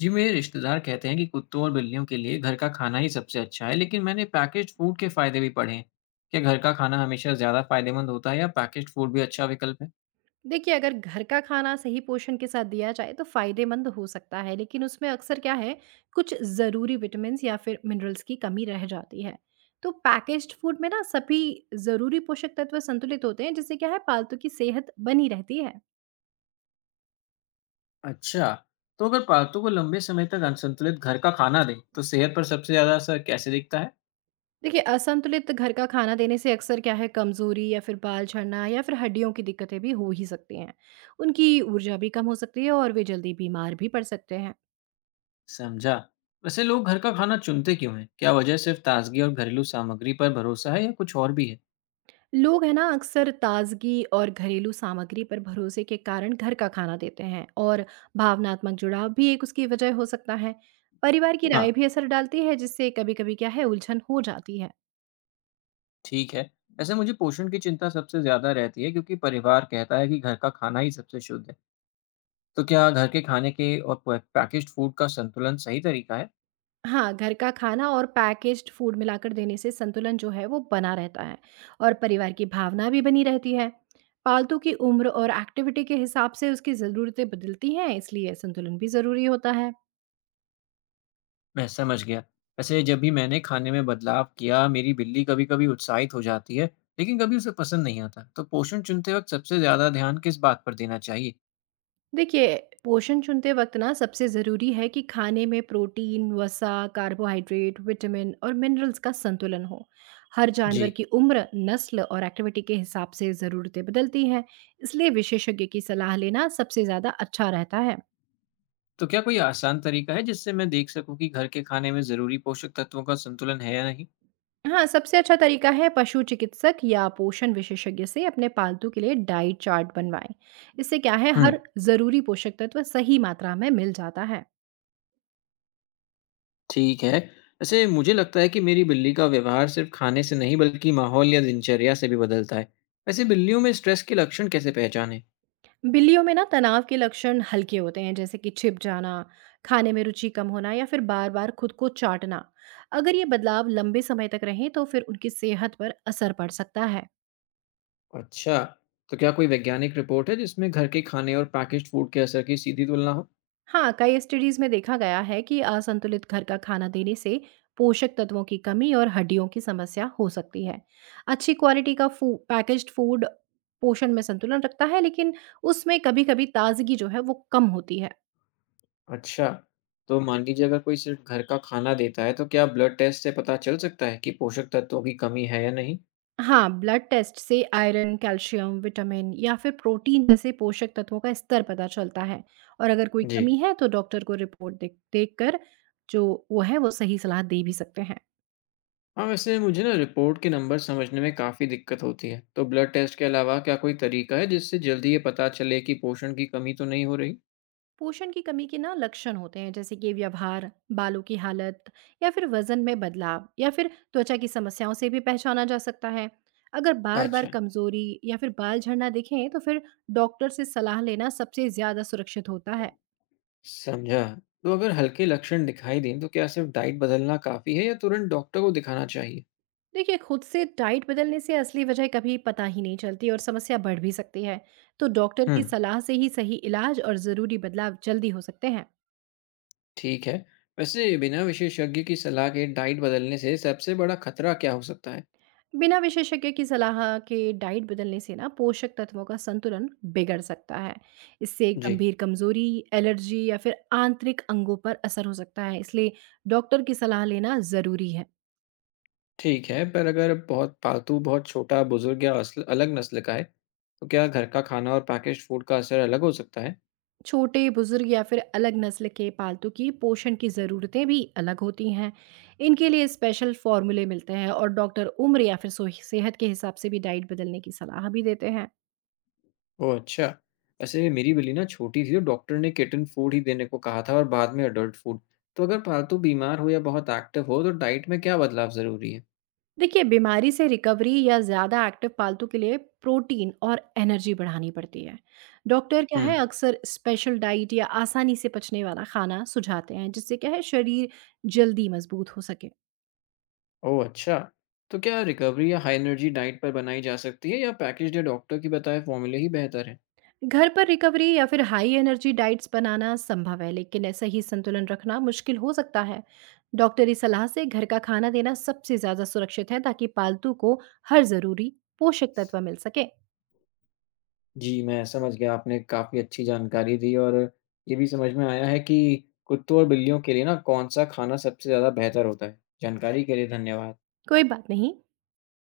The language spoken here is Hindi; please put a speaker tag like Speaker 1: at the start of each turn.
Speaker 1: जी, मेरे रिश्तेदार कहते हैं कि कुत्तों और बिल्लियों के लिए घर का खाना ही सबसे अच्छा है, लेकिन मैंने पैकेज्ड फूड के फायदे भी पढ़े हैं। क्या घर का खाना हमेशा ज्यादा फायदेमंद होता है या पैकेज्ड फूड भी अच्छा विकल्प है?
Speaker 2: देखिए, अगर घर का खाना सही पोषण के साथ दिया जाए तो फ़ायदेमंद हो सकता है, लेकिन उसमें अक्सर क्या है, कुछ ज़रूरी विटामिन्स या फिर मिनरल्स की कमी रह जाती है। तो पैकेज्ड फूड में ना सभी ज़रूरी पोषक तत्व संतुलित होते हैं, जिससे क्या है पालतू की सेहत बनी रहती है।
Speaker 1: अच्छा, तो अगर पालतू को लंबे समय तक असंतुलित घर का खाना दें तो सेहत पर सबसे ज्यादा असर कैसे दिखता है?
Speaker 2: देखिए, असंतुलित घर का खाना देने से अक्सर क्या है कमज़ोरी या फिर बाल झड़ना या फिर हड्डियों की दिक्कतें भी हो ही सकती हैं। उनकी ऊर्जा भी कम हो सकती है और वे जल्दी बीमार भी पड़ सकते हैं।
Speaker 1: समझा। वैसे लोग घर का खाना चुनते क्यों हैं? क्या वजह सिर्फ ताजगी और घरेलू सामग्री पर भरोसा है या कुछ और भी है?
Speaker 2: लोग है ना अक्सर ताजगी और घरेलू सामग्री पर भरोसे के कारण घर का खाना देते हैं, और भावनात्मक जुड़ाव भी एक उसकी वजह हो सकता है। परिवार की
Speaker 1: हाँ,
Speaker 2: राय भी असर डालती है, जिससे कभी कभी क्या है उलझन हो जाती है।
Speaker 1: ठीक है। वैसे मुझे पोषण की चिंता सबसे ज्यादा रहती है क्योंकि परिवार कहता है कि घर का खाना ही सबसे शुद्ध है। तो क्या घर के खाने के और पैकेज्ड फूड का संतुलन सही तरीका है?
Speaker 2: हाँ, घर का खाना और पैकेज्ड फूड मिलाकर देने से संतुलन जो है वो बना रहता है, और परिवार की भावना भी बनी रहती है। पालतू की उम्र और एक्टिविटी के हिसाब से उसकी ज़रूरतें बदलती हैं, इसलिए संतुलन भी ज़रूरी होता है।
Speaker 1: मैं समझ गया। वैसे जब भी मैंने खाने में बदलाव किया मेरी बिल्ली कभी कभी उत्साहित हो जाती है, लेकिन कभी उसे पसंद नहीं आता। तो पोषण चुनते वक्त सबसे ज्यादा ध्यान किस बात पर देना चाहिए?
Speaker 2: देखिए, पोषण चुनते वक़्त ना सबसे ज़रूरी है कि खाने में प्रोटीन, वसा, कार्बोहाइड्रेट, विटामिन और मिनरल्स का संतुलन हो। हर
Speaker 1: जी।
Speaker 2: जानवर की उम्र, नस्ल और एक्टिविटी के हिसाब से ज़रूरतें बदलती हैं, इसलिए विशेषज्ञ की सलाह लेना सबसे ज़्यादा अच्छा रहता है।
Speaker 1: तो क्या कोई आसान तरीका है जिससे मैं देख सकूं कि घर के खाने में जरूरी पोषक तत्वों का संतुलन है या नहीं?
Speaker 2: हाँ, सबसे अच्छा तरीका है पशु चिकित्सक या पोषण विशेषज्ञ से अपने पालतू के लिए डाइट चार्ट बनवाएँ। इससे क्या है,
Speaker 1: हम्म।
Speaker 2: हर ज़रूरी पोषक तत्व सही मात्रा में मिल जाता है।
Speaker 1: ठीक है। वैसे मुझे लगता है कि मेरी बिल्ली का व्यवहार सिर्फ खाने से नहीं, बल्कि माहौल या दिनचर्या से भी बदलता है। वैसे बिल्लियों में स्ट्रेस के लक्षण कैसे पहचानें?
Speaker 2: बिल्लियों में ना तनाव के लक्षण हल्के होते हैं, जैसे कि छिप जाना, खाने में रुचि कम होना या फिर बार-बार खुद को चाटना। अगर ये बदलाव लंबे समय तक रहें तो फिर उनकी सेहत पर असर पड़ सकता है।
Speaker 1: अच्छा, तो क्या कोई वैज्ञानिक रिपोर्ट है जिसमें घर के खाने और पैकेज्ड फूड के असर की सीधी तुलना हो?
Speaker 2: हाँ, कई स्टडीज में देखा गया है कि असंतुलित घर का खाना देने से पोषक तत्वों की कमी और हड्डियों की समस्या हो सकती है। अच्छी क्वालिटी का फू पैकेज्ड फूड पोषण में संतुलन रखता है, लेकिन उसमें कभी-कभी ताजगी जो है वो कम होती है।
Speaker 1: अच्छा, तो मान लीजिए अगर कोई सिर्फ घर का खाना देता है, तो क्या ब्लड टेस्ट से पता चल सकता है कि पोषक तत्वों की कमी है या नहीं?
Speaker 2: हाँ, ब्लड टेस्ट से आयरन, कैल्शियम, विटामिन या फिर प्रोटीन जैसे पोषक तत्वों का स्तर पता चलता है, और अगर कोई
Speaker 1: जी।
Speaker 2: कमी है तो डॉक्टर को रिपोर्ट देख देख कर जो वो है वो सही सलाह दे भी सकते हैं।
Speaker 1: हाँ, वैसे मुझे ना रिपोर्ट के नंबर समझने में काफ़ी दिक्कत होती है। तो ब्लड टेस्ट के अलावा क्या कोई तरीका है जिससे जल्दी ये पता चले कि पोषण की कमी तो नहीं हो रही?
Speaker 2: पोषण की कमी के ना लक्षण होते हैं, जैसे कि व्यवहार, बालों की हालत या फिर वजन में बदलाव या फिर त्वचा की समस्याओं से भी पहचाना जा सकता है। अगर बार-बार
Speaker 1: अच्छा,
Speaker 2: कमजोरी या फिर बाल झड़ना दिखें तो फिर डॉक्टर से सलाह लेना सबसे ज्यादा सुरक्षित होता है।
Speaker 1: समझा। तो अगर हल्के लक्षण दिखाई दें, तो क्या सिर्फ डाइट बदलना काफ़ी है या तुरंत डॉक्टर को दिखाना चाहिए?
Speaker 2: देखिए, खुद से डाइट बदलने से असली वजह कभी पता ही नहीं चलती और समस्या बढ़ भी सकती है। तो डॉक्टर की
Speaker 1: हम्म।
Speaker 2: सलाह से ही सही इलाज और ज़रूरी बदलाव जल्दी हो सकते हैं।
Speaker 1: ठीक है। वैसे बिना विशेषज्ञ की सलाह के डाइट बदलने से सबसे बड़ा खतरा क्या हो सकता है?
Speaker 2: बिना विशेषज्ञ की सलाह के डाइट बदलने से ना पोषक तत्वों का संतुलन बिगड़ सकता है। इससे
Speaker 1: जी,
Speaker 2: गंभीर कमजोरी, एलर्जी या फिर आंतरिक अंगों पर असर हो सकता है, इसलिए डॉक्टर की सलाह लेना ज़रूरी है।
Speaker 1: ठीक है। पर अगर बहुत पालतू, बहुत छोटा, बुज़ुर्ग या असल अलग नस्ल का है, तो क्या घर का खाना और पैकेज्ड फूड का असर अलग हो सकता है?
Speaker 2: छोटे, बुजुर्ग या फिर अलग नस्ल के पालतू की पोषण की ज़रूरतें भी अलग होती हैं। इनके लिए स्पेशल फ़ॉर्मूले मिलते हैं और डॉक्टर उम्र या फिर सोह सेहत के हिसाब से भी डाइट बदलने की सलाह भी देते हैं।
Speaker 1: ओह, अच्छा। वैसे मेरी बिल्ली ना छोटी थी तो डॉक्टर ने किटन फूड ही देने को कहा था और बाद में एडल्ट फूड। तो अगर पालतू बीमार हो या बहुत एक्टिव हो तो डाइट में क्या बदलाव ज़रूरी है?
Speaker 2: देखिए, बीमारी से रिकवरी या ज़्यादा एक्टिव पालतू के लिए प्रोटीन और एनर्जी बढ़ानी पड़ती है। डॉक्टर क्या
Speaker 1: हुँ।
Speaker 2: है अक्सर स्पेशल डाइट या आसानी से पचने वाला खाना सुझाते हैं, जिससे क्या है शरीर जल्दी मज़बूत हो सके।
Speaker 1: ओह, अच्छा! तो क्या रिकवरी या हाई एनर्जी डाइट पर बनाई जा सकती है या पैकेज्ड या डॉक्टर के बताए फॉर्मूले ही बेहतर है?
Speaker 2: घर पर रिकवरी या फिर हाई एनर्जी डाइट्स बनाना संभव है, लेकिन ऐसा ही संतुलन रखना मुश्किल हो सकता है। डॉक्टरी सलाह से घर का खाना देना सबसे ज़्यादा सुरक्षित है, ताकि पालतू को हर ज़रूरी पोषक तत्व मिल सके।
Speaker 1: जी, मैं समझ गया। आपने काफ़ी अच्छी जानकारी दी और ये भी समझ में आया है कि कुत्तों और बिल्लियों के लिए ना कौन-सा खाना सबसे ज़्यादा बेहतर होता है। जानकारी के लिए धन्यवाद।
Speaker 2: कोई बात नहीं।